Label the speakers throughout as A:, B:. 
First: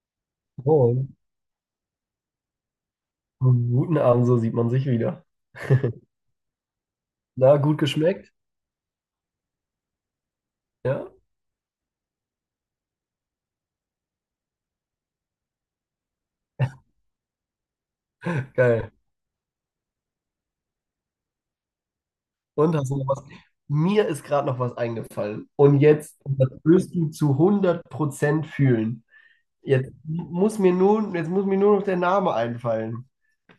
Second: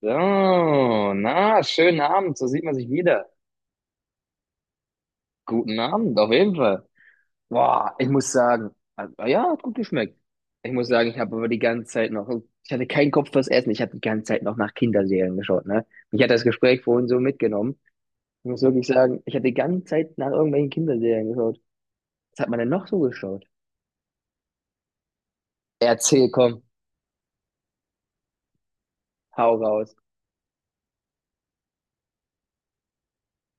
A: So,
B: Moin.
A: na, schönen Abend, so sieht man sich wieder.
B: Guten Abend, so sieht man sich wieder.
A: Guten Abend, auf jeden Fall.
B: Na, gut
A: Boah, ich muss
B: geschmeckt?
A: sagen, also, ja, hat gut geschmeckt. Ich muss sagen,
B: Ja,
A: ich habe aber die ganze Zeit noch, ich hatte keinen Kopf fürs Essen, ich habe die ganze Zeit noch nach Kinderserien geschaut, ne? Mich hat das Gespräch vorhin so mitgenommen. Ich muss wirklich
B: geil.
A: sagen, ich habe die ganze Zeit nach irgendwelchen Kinderserien geschaut. Was hat man denn
B: Und
A: noch
B: hast du
A: so
B: noch was?
A: geschaut?
B: Mir ist gerade noch was eingefallen. Und jetzt,
A: Erzähl,
B: das
A: komm,
B: wirst du zu 100% fühlen.
A: hau
B: Jetzt
A: raus.
B: muss mir nur, jetzt muss mir nur noch der Name einfallen.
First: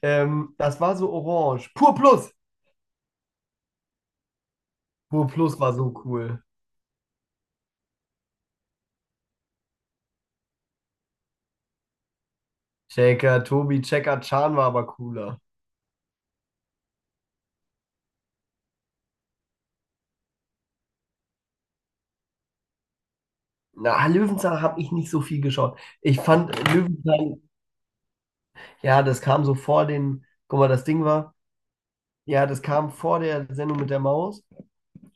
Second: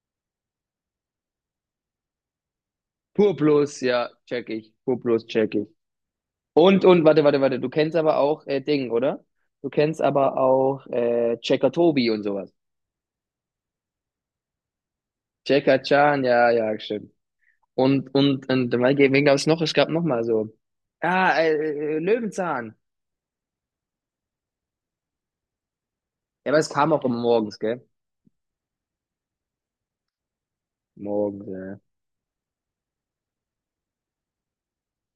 B: Das war so orange. Pur Plus.
A: Pur Plus, ja, check ich. Pur Plus,
B: Pur
A: check
B: Plus
A: ich.
B: war so cool.
A: Und warte, warte, warte, du kennst aber auch Ding, oder? Du kennst aber auch Checker Tobi und sowas.
B: Checker, Tobi, Checker, Chan war aber cooler.
A: Checker Chan, ja, ja, stimmt. Und, wen gab es noch? Es gab noch mal so. Ah, Löwenzahn.
B: Na, Löwenzahn habe ich nicht so viel geschaut. Ich fand
A: Ja, aber es kam auch immer
B: Löwenzahn,
A: morgens, gell?
B: ja, das kam so vor den, guck mal, das Ding war.
A: Morgens, ja.
B: Ja, das kam vor der Sendung mit der Maus.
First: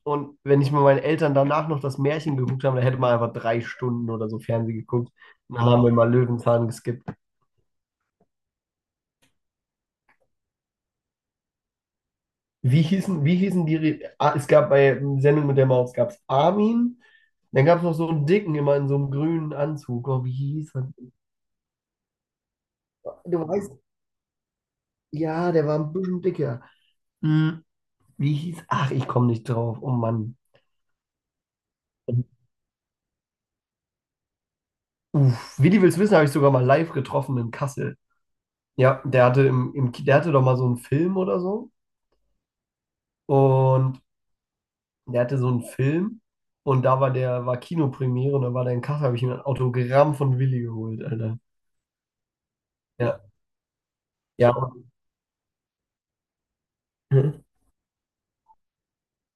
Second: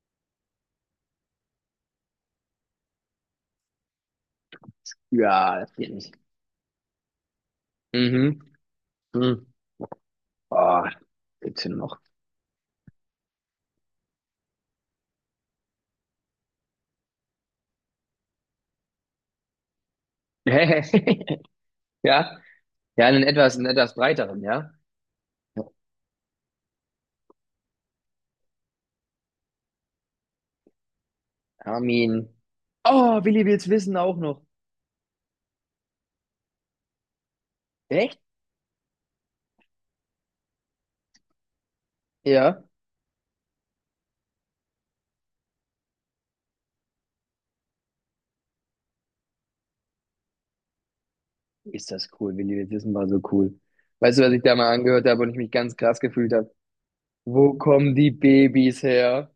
B: Und wenn ich mit meinen Eltern danach noch das Märchen geguckt habe, dann hätte man einfach 3 Stunden oder so Fernsehen geguckt. Und
A: Ja,
B: dann
A: das
B: haben
A: geht
B: wir mal
A: nicht.
B: Löwenzahn geskippt.
A: Mhm. Mhm. Oh, gibt's denn noch?
B: Wie hießen die? Ah, es gab bei Sendung mit der Maus gab's Armin. Dann gab es noch so einen Dicken, immer in so einem grünen Anzug. Oh, wie hieß er?
A: Ja, ja, einen
B: Du
A: etwas, einen
B: weißt,
A: etwas breiteren, ja?
B: ja, der war ein bisschen dicker. Hm, wie hieß? Ach, ich komme nicht drauf. Oh Mann.
A: Armin. Oh, Willi will's wissen auch noch.
B: Uff, wie die willst wissen, habe ich sogar mal live getroffen in Kassel.
A: Echt?
B: Ja, der hatte im, im, Ki- der hatte doch mal so einen Film oder so.
A: Ja.
B: Und der hatte so einen Film und da war der, war Kinopremiere und da war der in Kassel, habe ich mir ein Autogramm von Willi geholt, Alter.
A: Ist das cool, Willi? Das ist mal so
B: Ja.
A: cool. Weißt du, was ich
B: Ja.
A: da mal angehört habe und ich mich ganz krass gefühlt habe? Wo kommen die Babys her?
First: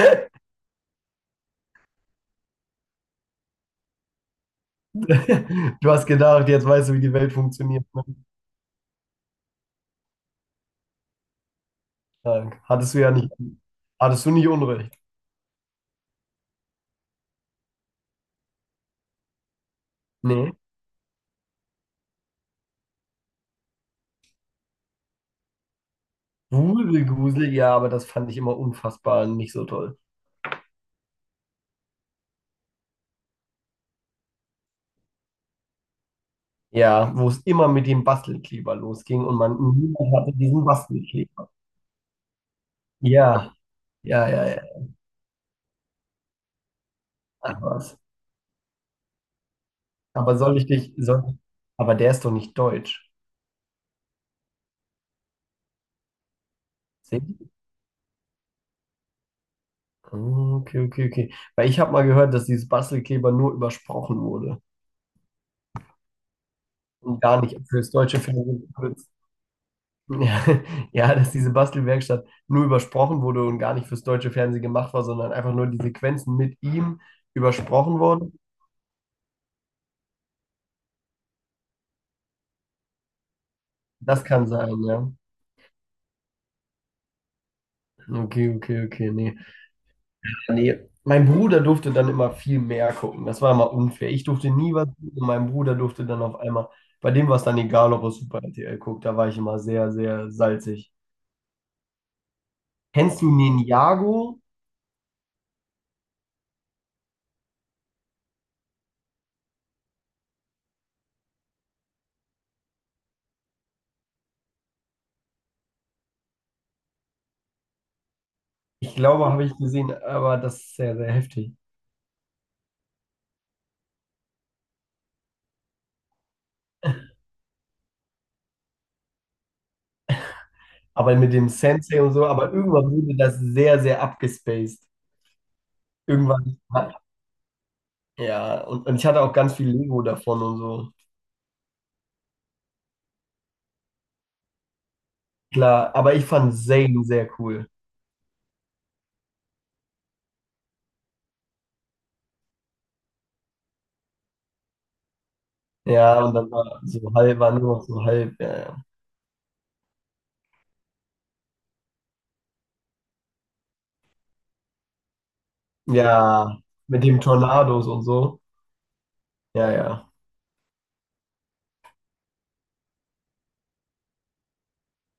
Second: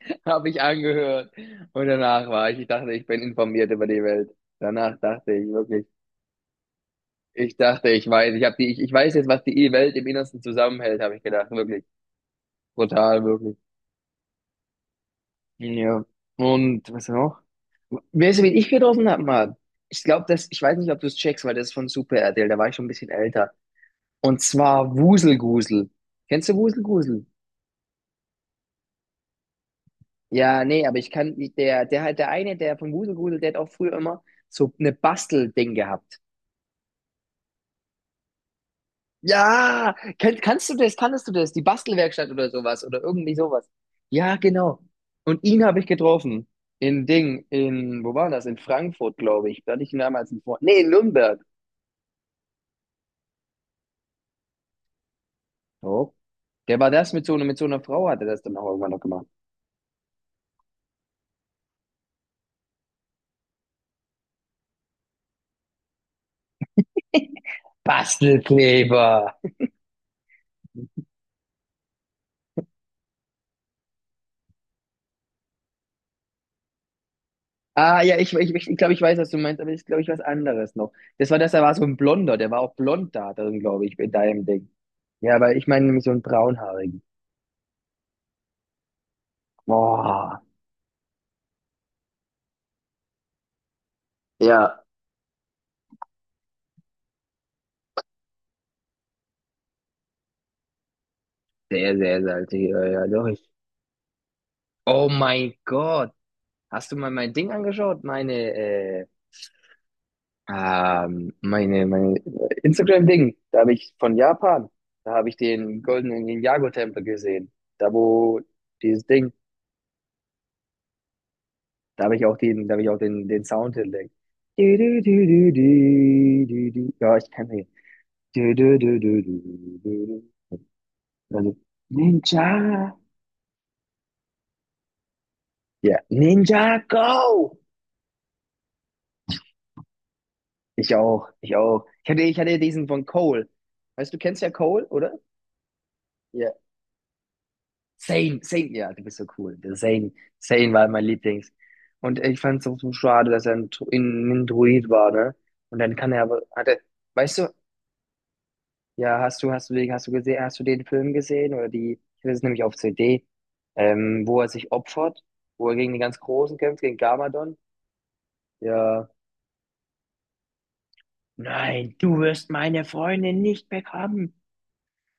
A: Habe ich angehört. Und danach war ich, ich dachte, ich bin informiert über die Welt. Danach dachte ich wirklich,
B: Du hast gedacht, jetzt weißt du, wie die Welt
A: ich
B: funktioniert.
A: dachte, ich weiß, ich habe die, ich weiß jetzt, was die Welt im Innersten zusammenhält, habe ich gedacht, wirklich.
B: Dank.
A: Brutal, wirklich.
B: Hattest du nicht Unrecht.
A: Ja. Und was noch? Weißt du, wen ich getroffen habe, Mann? Ich glaube, das,
B: Nee.
A: ich weiß nicht, ob du es checkst, weil das ist von Super RTL, da war ich schon ein bisschen älter. Und zwar Wuselgusel. Kennst du
B: Wusel,
A: Wuselgusel?
B: Grusel, ja, aber das fand ich immer unfassbar nicht so toll.
A: Ja, nee, aber ich kann nicht, der halt, der eine, der von Wuselgusel, der hat auch früher immer so eine Bastelding gehabt.
B: Ja, wo es immer mit dem Bastelkleber losging und man
A: Ja,
B: niemand hatte diesen
A: kannst du das, kannst du
B: Bastelkleber.
A: das? Die Bastelwerkstatt oder sowas oder irgendwie
B: Ja,
A: sowas.
B: ja,
A: Ja,
B: ja, ja.
A: genau. Und ihn habe ich getroffen. In Ding,
B: Ach was.
A: wo war das? In Frankfurt, glaube ich. Da hatte ich ihn damals
B: Aber
A: in
B: soll
A: Vor.
B: ich
A: Nee, in
B: dich, soll,
A: Nürnberg.
B: aber der ist doch nicht deutsch.
A: Oh. Der war das
B: Seht
A: mit so, einer-
B: ihr?
A: mit so einer Frau, hat er das dann auch irgendwann noch gemacht.
B: Ah, okay, okay, okay. Weil ich habe mal gehört, dass dieses Bastelkleber nur übersprochen wurde und gar nicht fürs deutsche Fernsehen benutzt.
A: Bastelkleber.
B: Ja, ja, dass diese Bastelwerkstatt nur übersprochen wurde und gar nicht fürs deutsche Fernsehen gemacht war, sondern einfach nur die Sequenzen mit ihm übersprochen
A: Ah, ja, ich,
B: wurden.
A: ich, ich glaube, ich weiß, was du meinst, aber ich glaube, ich was anderes noch. Das war das, da war so ein Blonder, der war auch blond da drin, glaube ich, in
B: Das
A: deinem
B: kann
A: Ding.
B: sein, ja.
A: Ja, aber ich meine nämlich so einen braunhaarigen.
B: Okay, okay, okay. Nee,
A: Boah.
B: nee, mein Bruder durfte dann immer viel mehr gucken. Das war immer unfair. Ich durfte nie
A: Ja,
B: was gucken. Mein Bruder durfte dann auf einmal, bei dem war es dann egal, ob er Super RTL guckt. Da war ich immer sehr, sehr salzig.
A: sehr, sehr salzig, ja, ja,
B: Kennst
A: doch.
B: du
A: Ich.
B: Ninjago?
A: Oh mein Gott. Hast du mal mein Ding angeschaut? Meine Instagram-Ding. Da habe ich von Japan, da habe ich den goldenen Ninjago-Tempel gesehen. Da, wo
B: Ich
A: dieses
B: glaube,
A: Ding.
B: habe ich gesehen, aber das ist sehr, sehr heftig.
A: Da habe ich auch den, da habe ich auch den, den Sound hinlegt. Du, du, du, du, du, du, du. Ja, ich kann den. Du, du, du, du, du, du, du.
B: Aber mit dem
A: Also,
B: Sensei und so,
A: Ninja.
B: aber irgendwann wurde das sehr, sehr abgespaced.
A: Ja,
B: Irgendwann,
A: Ninja Go!
B: ja, und ich hatte auch ganz viel Lego davon und so.
A: Ich auch, ich auch. Ich hatte diesen von Cole. Weißt du, du kennst ja Cole, oder?
B: Klar, aber ich
A: Ja.
B: fand Zane sehr cool.
A: Zayn, Zayn, ja, du bist so cool. Der Zayn, Zayn war mein Lieblings. Und ich fand es auch so schade, dass er ein Druid war, ne? Und dann kann er
B: Ja, und
A: aber,
B: dann
A: hatte,
B: war so
A: weißt
B: halb,
A: du.
B: war nur noch so halb. Ja,
A: Ja, hast du den, hast du gesehen, hast du den Film gesehen oder die, ich hatte es nämlich auf CD, wo er sich opfert, wo er gegen die ganz
B: ja,
A: Großen kämpft, gegen
B: mit dem
A: Garmadon.
B: Tornados und so.
A: Ja.
B: Ja, ja.
A: Nein, du wirst meine Freundin nicht bekommen.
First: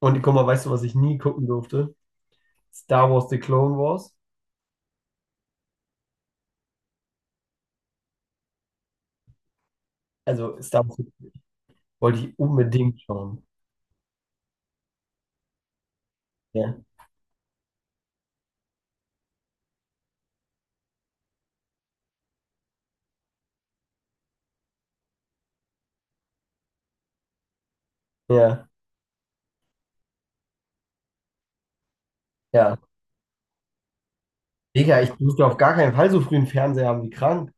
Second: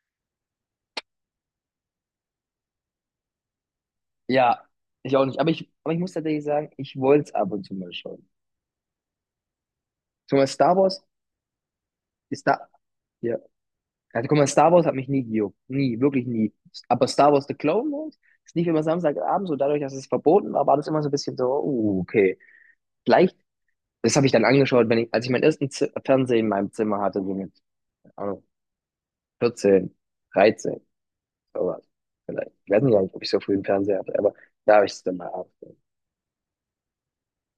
B: Und guck mal, weißt du, was ich nie gucken durfte? Star Wars The Clone Wars.
A: Ja, ich auch nicht. aber ich muss tatsächlich sagen, ich wollte es ab und zu mal schauen. Guck mal,
B: Also
A: Star
B: Star Wars
A: Wars
B: wollte ich
A: ist da.
B: unbedingt
A: Ja.
B: schauen.
A: Also, guck mal, Star Wars hat mich nie gejuckt. Nie, wirklich nie.
B: Ja,
A: Aber Star Wars The Clone Wars ist nicht immer Samstagabend, so dadurch, dass es verboten war, war das immer so ein bisschen so, okay. Gleich Das habe ich dann angeschaut, wenn ich, als ich meinen ersten Z Fernseher in meinem Zimmer hatte, so mit keine Ahnung,
B: ja,
A: 14, 13, sowas. Vielleicht. Ich
B: ja.
A: weiß nicht, halt, ob ich so früh einen Fernseher hatte, aber da habe ich
B: Digga,
A: es
B: ich
A: dann mal
B: durfte auf gar
A: abgesehen.
B: keinen Fall so früh einen Fernseher haben wie krank.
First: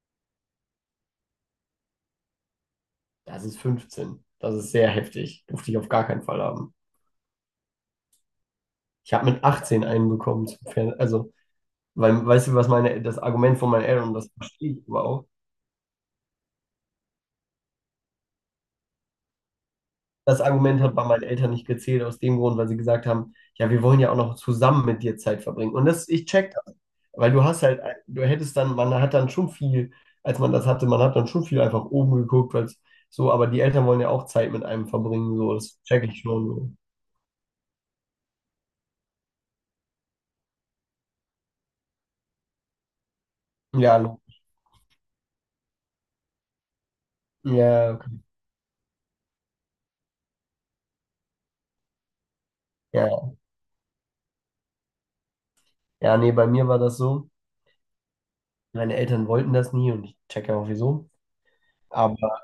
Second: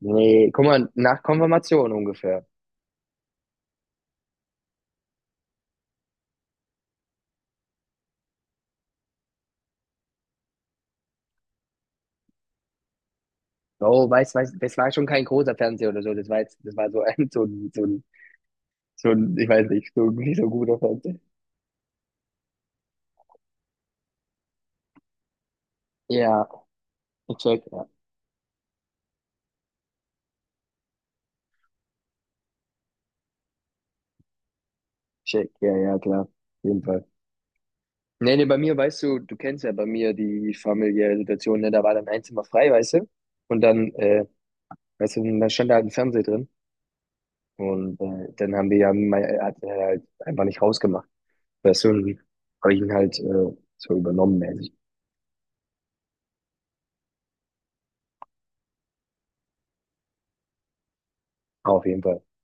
A: Nee, guck mal, nach Konfirmation ungefähr.
B: Das ist 15. Das ist sehr heftig. Durfte ich auf gar keinen Fall haben. Ich habe mit 18 einen bekommen zum Fernseher. Also, weil, weißt du, was meine, das Argument von meinen
A: Oh,
B: Eltern, das
A: weiß,
B: verstehe
A: das
B: ich
A: war schon kein
B: überhaupt.
A: großer Fernseher oder so. Das war jetzt, das war so ein, ich weiß nicht, so ein nicht
B: Das
A: so guter
B: Argument hat bei
A: Fernseher.
B: meinen Eltern nicht gezählt, aus dem Grund, weil sie gesagt haben, ja, wir wollen ja auch noch zusammen mit dir Zeit verbringen. Und das, ich
A: Ja,
B: check das, weil
A: ich
B: du hast
A: check,
B: halt,
A: ja.
B: du hättest dann, man hat dann schon viel, als man das hatte, man hat dann schon viel einfach oben geguckt, weil so, aber die Eltern wollen ja auch Zeit mit einem verbringen,
A: Check,
B: so,
A: ja,
B: das
A: ja,
B: check ich
A: klar. Auf
B: schon.
A: jeden Fall. Nee, nee, bei mir, weißt du, du kennst ja bei mir die familiäre Situation, ne? Da war dann ein Zimmer frei, weißt du? Und
B: So.
A: dann
B: Ja,
A: äh, Weißt du, und dann stand da halt ein Fernseher drin
B: ja,
A: und
B: okay.
A: dann haben wir ja, mein, hat er halt einfach nicht rausgemacht. Weißt du, und habe ich ihn halt
B: Ja,
A: so übernommen, mäßig.
B: ja, nee, bei mir war das so, meine Eltern wollten das nie und ich checke auch wieso.
A: Auf jeden Fall.
B: Aber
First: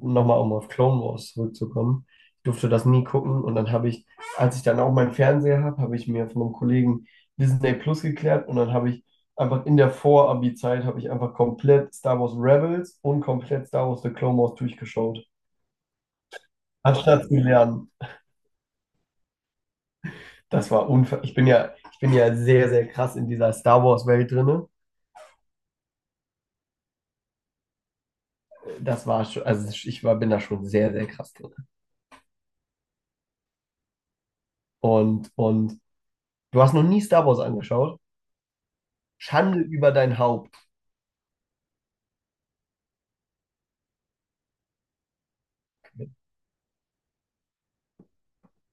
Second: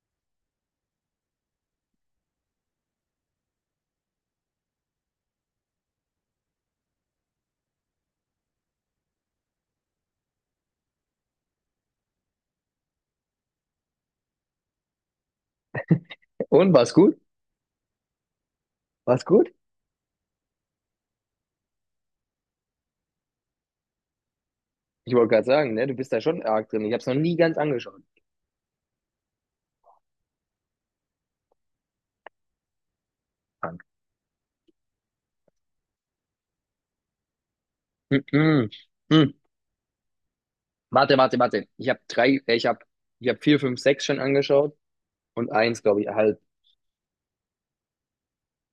B: nochmal um auf Clone Wars zurückzukommen, ich durfte das nie gucken und dann habe ich, als ich dann auch meinen Fernseher habe, habe ich mir von einem Kollegen Disney Plus geklärt und dann habe ich einfach in der Vor-Abi-Zeit habe ich einfach komplett Star Wars Rebels und komplett Star Wars The Clone Wars durchgeschaut.
A: Und war's gut?
B: Anstatt zu lernen.
A: War's gut?
B: Das war unfair. Ich bin ja sehr, sehr krass in dieser Star Wars-Welt drinne.
A: Ich wollte gerade sagen, ne, du bist da schon arg drin. Ich habe es noch nie ganz angeschaut.
B: Das war schon, also ich war, bin da schon sehr, sehr krass drin.
A: Frank.
B: Und du hast noch nie Star Wars angeschaut?
A: Mm-mm. Mm.
B: Schande über dein Haupt.
A: Warte, warte, warte. Ich habe ich habe vier, fünf, sechs schon angeschaut und eins, glaube ich, halt.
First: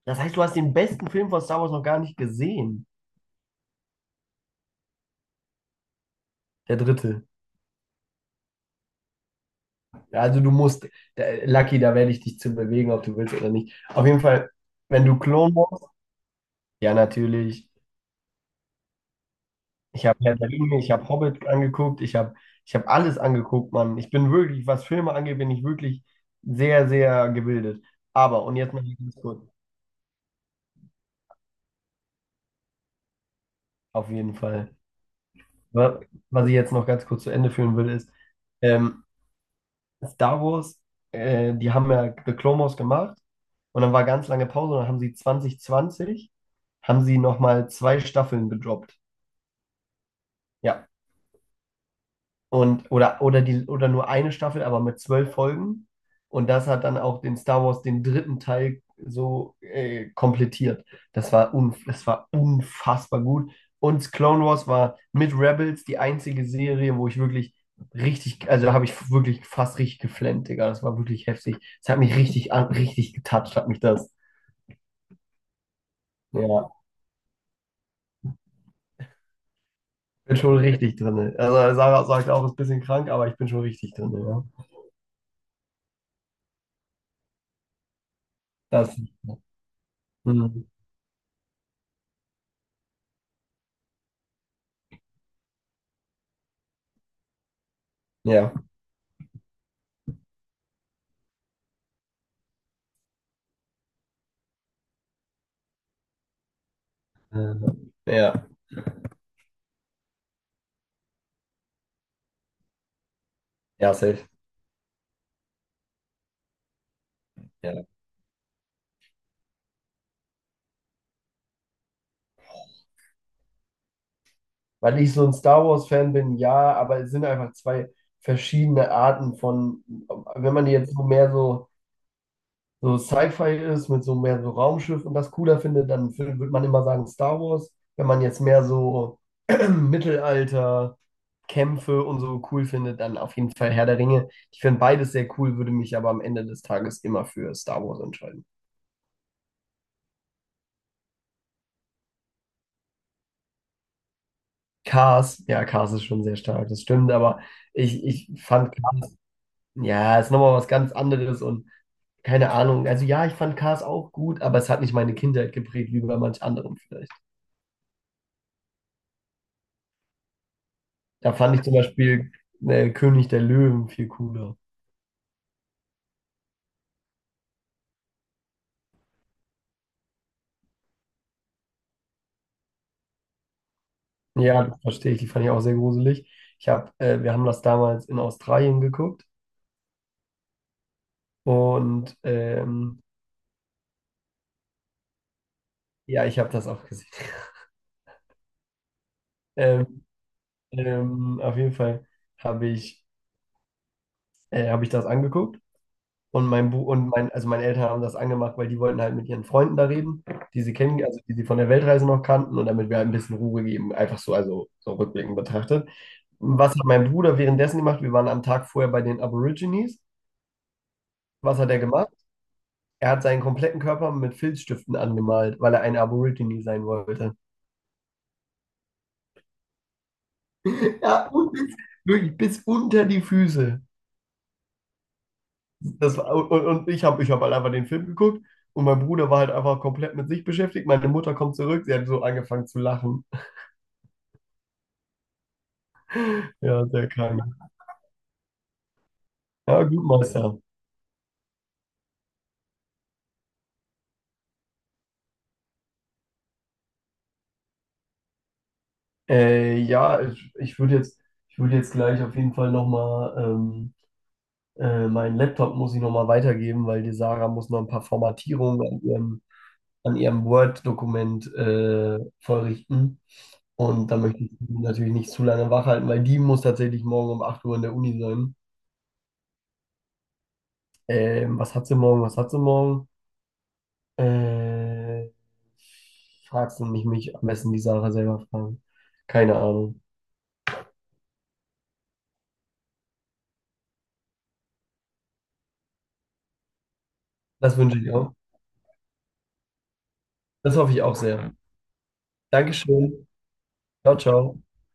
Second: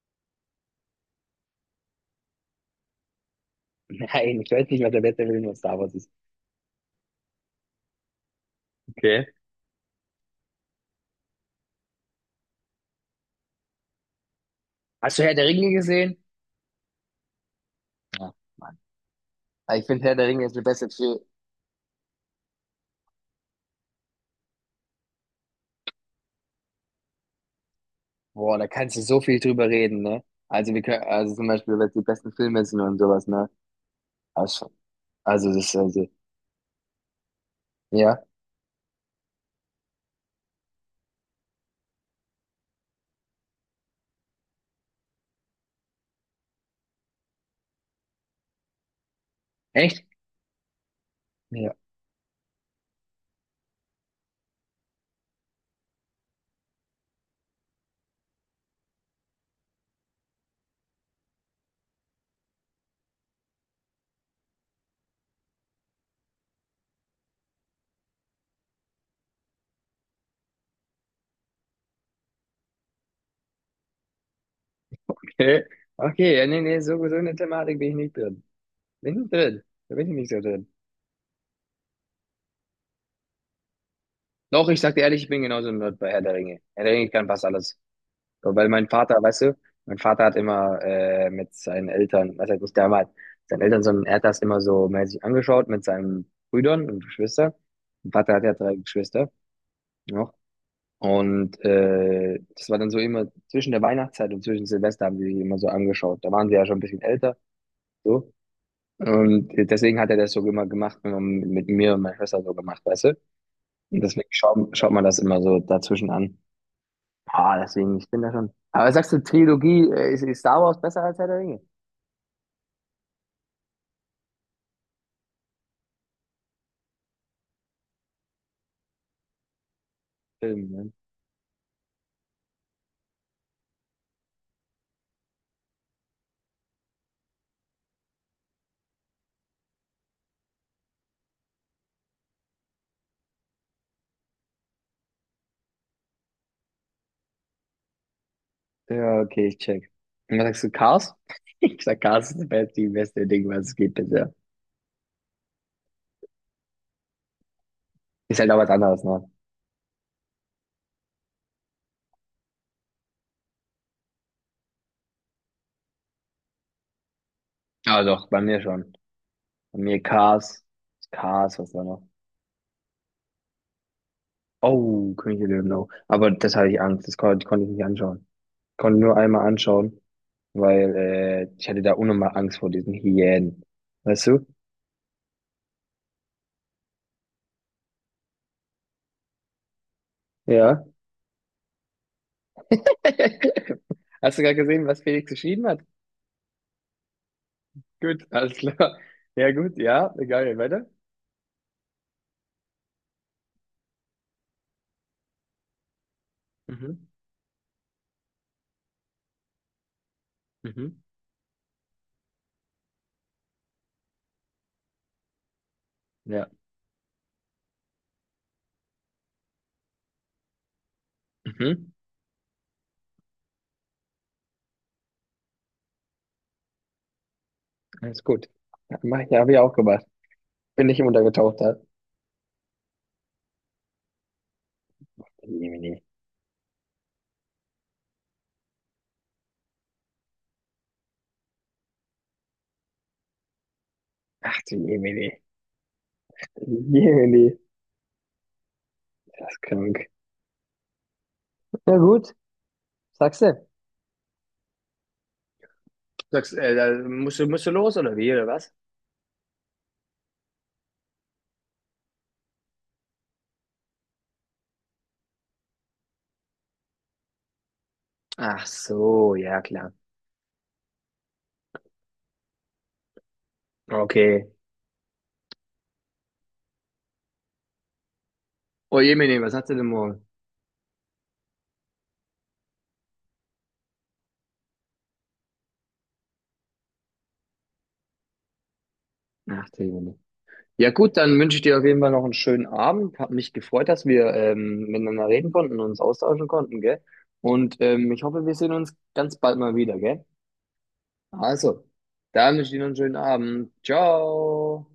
B: Das heißt, du hast den besten Film von Star Wars noch gar nicht gesehen.
A: Nein, ich weiß nicht, was der beste Film von Star Wars ist.
B: Der dritte.
A: Okay.
B: Ja, also du musst, da, Lucky, da werde ich dich zu bewegen, ob du willst oder nicht. Auf jeden Fall, wenn du
A: Hast du Herr der
B: Clone
A: Ringe
B: Wars,
A: gesehen?
B: ja natürlich.
A: Ja, Mann. Aber ich finde
B: Ich
A: Herr
B: habe
A: der
B: Herr
A: Ringe
B: der
A: ist eine
B: Ringe,
A: beste.
B: ich habe Hobbit angeguckt, ich hab alles angeguckt, Mann. Ich bin wirklich, was Filme angeht, bin ich wirklich sehr, sehr gebildet. Aber, und
A: Boah, da
B: jetzt mal
A: kannst du
B: ganz
A: so viel
B: kurz,
A: drüber reden, ne? Also wir können, also zum Beispiel, was die besten Filme sind und sowas, ne?
B: auf jeden Fall.
A: Also, also das ist
B: Wa-
A: also,
B: Was ich jetzt noch ganz kurz zu Ende führen will, ist,
A: ja.
B: ähm, Star Wars, die haben ja The Clone Wars gemacht und dann war ganz lange Pause und dann haben sie 2020 haben sie nochmal zwei Staffeln gedroppt.
A: Echt?
B: Ja,
A: Ja.
B: und, oder nur eine Staffel, aber mit 12 Folgen. Und das hat dann auch den Star Wars, den dritten Teil, so komplettiert. Das war unfassbar gut. Und Clone Wars war mit Rebels die einzige Serie, wo ich wirklich richtig, also da habe ich wirklich fast richtig geflennt, Digga. Das war wirklich heftig. Das hat mich richtig getatscht, hat mich das.
A: Okay. Okay, ja, nee,
B: Ja,
A: nee, so, in der Thematik bin ich nicht drin. Bin ich nicht drin. Da bin ich nicht
B: bin
A: so
B: schon
A: drin.
B: richtig drin. Also Sarah sagt auch, ist ein bisschen krank, aber ich bin schon richtig drin, ja.
A: Doch, ich sag dir ehrlich, ich bin genauso ein Nerd bei Herr der Ringe. Herr der Ringe kann fast alles. So, weil mein
B: Das,
A: Vater, weißt du, mein Vater hat
B: mhm.
A: immer mit seinen Eltern, was heißt nicht damals, seinen Eltern, sondern er hat das immer so mäßig angeschaut mit seinen Brüdern und Geschwistern. Mein Vater hat ja
B: Ja.
A: drei Geschwister, ne? Und das war dann so immer zwischen der Weihnachtszeit und zwischen Silvester haben die sich immer so angeschaut. Da waren sie ja schon ein bisschen älter,
B: Äh,
A: so.
B: Ja.
A: Und deswegen hat er das so immer gemacht, immer mit mir und meiner Schwester so gemacht, weißt du?
B: Ja,
A: Und
B: safe.
A: deswegen schaut man das immer so dazwischen an. Ah,
B: Ja.
A: deswegen, ich bin da schon. Aber sagst du, Trilogie, ist Star Wars besser als Herr der Ringe?
B: Weil ich so ein Star Wars-Fan bin, ja, aber es sind einfach zwei verschiedene Arten von, wenn man
A: Film, ne?
B: jetzt so mehr so, so Sci-Fi ist, mit so mehr so Raumschiff und das cooler findet, dann würde man immer sagen Star Wars. Wenn man jetzt mehr so Mittelalter, Kämpfe und so cool findet, dann auf jeden Fall Herr der Ringe. Ich finde beides sehr cool, würde mich aber am Ende des Tages immer für Star Wars entscheiden.
A: Ja, okay, ich check. Und was sagst du, Cars? Ich sag, Cars ist das beste, die beste Ding, was es gibt bisher.
B: Cars, ja, Cars ist schon sehr stark, das stimmt, aber ich,
A: Ist
B: ich
A: halt auch was
B: fand.
A: anderes, ne?
B: Hm. Ja, ist nochmal was ganz anderes und keine Ahnung. Also ja, ich fand Cars auch gut, aber es hat nicht meine Kindheit geprägt, wie bei manch anderem vielleicht.
A: Aber doch, bei mir schon. Bei mir Cars.
B: Da fand
A: Cars,
B: ich
A: was
B: zum
A: da noch?
B: Beispiel König der Löwen viel cooler.
A: Oh, König der Löwen auch. Aber das hatte ich Angst. Das konnte ich nicht anschauen. Konnte nur einmal anschauen, weil ich hatte da unnormal Angst vor diesen Hyänen. Weißt du?
B: Ja, das verstehe ich. Die fand ich auch sehr gruselig. Wir haben das damals in Australien geguckt
A: Ja.
B: und
A: Hast du gerade gesehen, was Felix geschrieben hat?
B: ja, ich habe das auch gesehen.
A: Gut, alles klar. Ja, gut,
B: Ähm,
A: ja, egal, weiter.
B: auf jeden Fall habe hab ich das angeguckt. Und mein Bu
A: Mhm.
B: und mein, also meine Eltern haben das angemacht, weil die wollten halt mit ihren Freunden da reden, die sie
A: Mhm.
B: kennen, also die sie von der Weltreise noch kannten und damit wir halt ein bisschen Ruhe geben, einfach so, also so rückblickend betrachtet.
A: Ja.
B: Was hat mein Bruder währenddessen gemacht? Wir waren am Tag vorher bei den Aborigines. Was hat er
A: Mhm.
B: gemacht? Er hat seinen kompletten Körper mit Filzstiften angemalt, weil er ein Aborigine sein wollte.
A: Alles gut. Ja, mach ich, habe ich auch gemacht. Bin ich
B: Ja, und
A: untergetaucht da.
B: bis, wirklich bis unter die Füße.
A: Jemini.
B: Das war, und ich hab halt einfach den Film geguckt und mein Bruder war halt einfach komplett mit sich beschäftigt. Meine Mutter kommt zurück, sie hat so angefangen zu lachen.
A: Ach du Jemini.
B: Ja, sehr krank.
A: Jemini. Das ist
B: Ja, gut,
A: krank.
B: Meister.
A: Na gut. Sagst du? Sagst, da musst du los oder wie, oder was?
B: Ja, ich würde jetzt, ich würde jetzt, gleich auf jeden Fall nochmal, meinen Laptop muss ich nochmal weitergeben, weil die Sarah muss noch ein paar
A: Ach
B: Formatierungen an
A: so,
B: ihrem,
A: ja klar.
B: an ihrem Word-Dokument vollrichten. Und da möchte
A: Okay.
B: ich sie natürlich nicht zu lange wach halten, weil die muss tatsächlich morgen um 8 Uhr in der Uni sein.
A: Oh Jemine, was hast du denn morgen?
B: Was hat sie morgen? Was hat sie morgen? Äh, Fragst du mich, mich am besten die Sarah selber fragen. Keine
A: Ach du
B: Ahnung.
A: Jemine. Ja gut, dann wünsche ich dir auf jeden Fall noch einen schönen Abend. Hat mich gefreut, dass wir miteinander reden konnten und uns austauschen konnten, gell? Und
B: Das wünsche ich
A: ich
B: auch.
A: hoffe, wir sehen uns ganz bald mal wieder, gell?
B: Das hoffe ich auch sehr.
A: Also, dann wünsche ich dir noch einen schönen
B: Dankeschön.
A: Abend.
B: Ciao, ciao.
A: Ciao.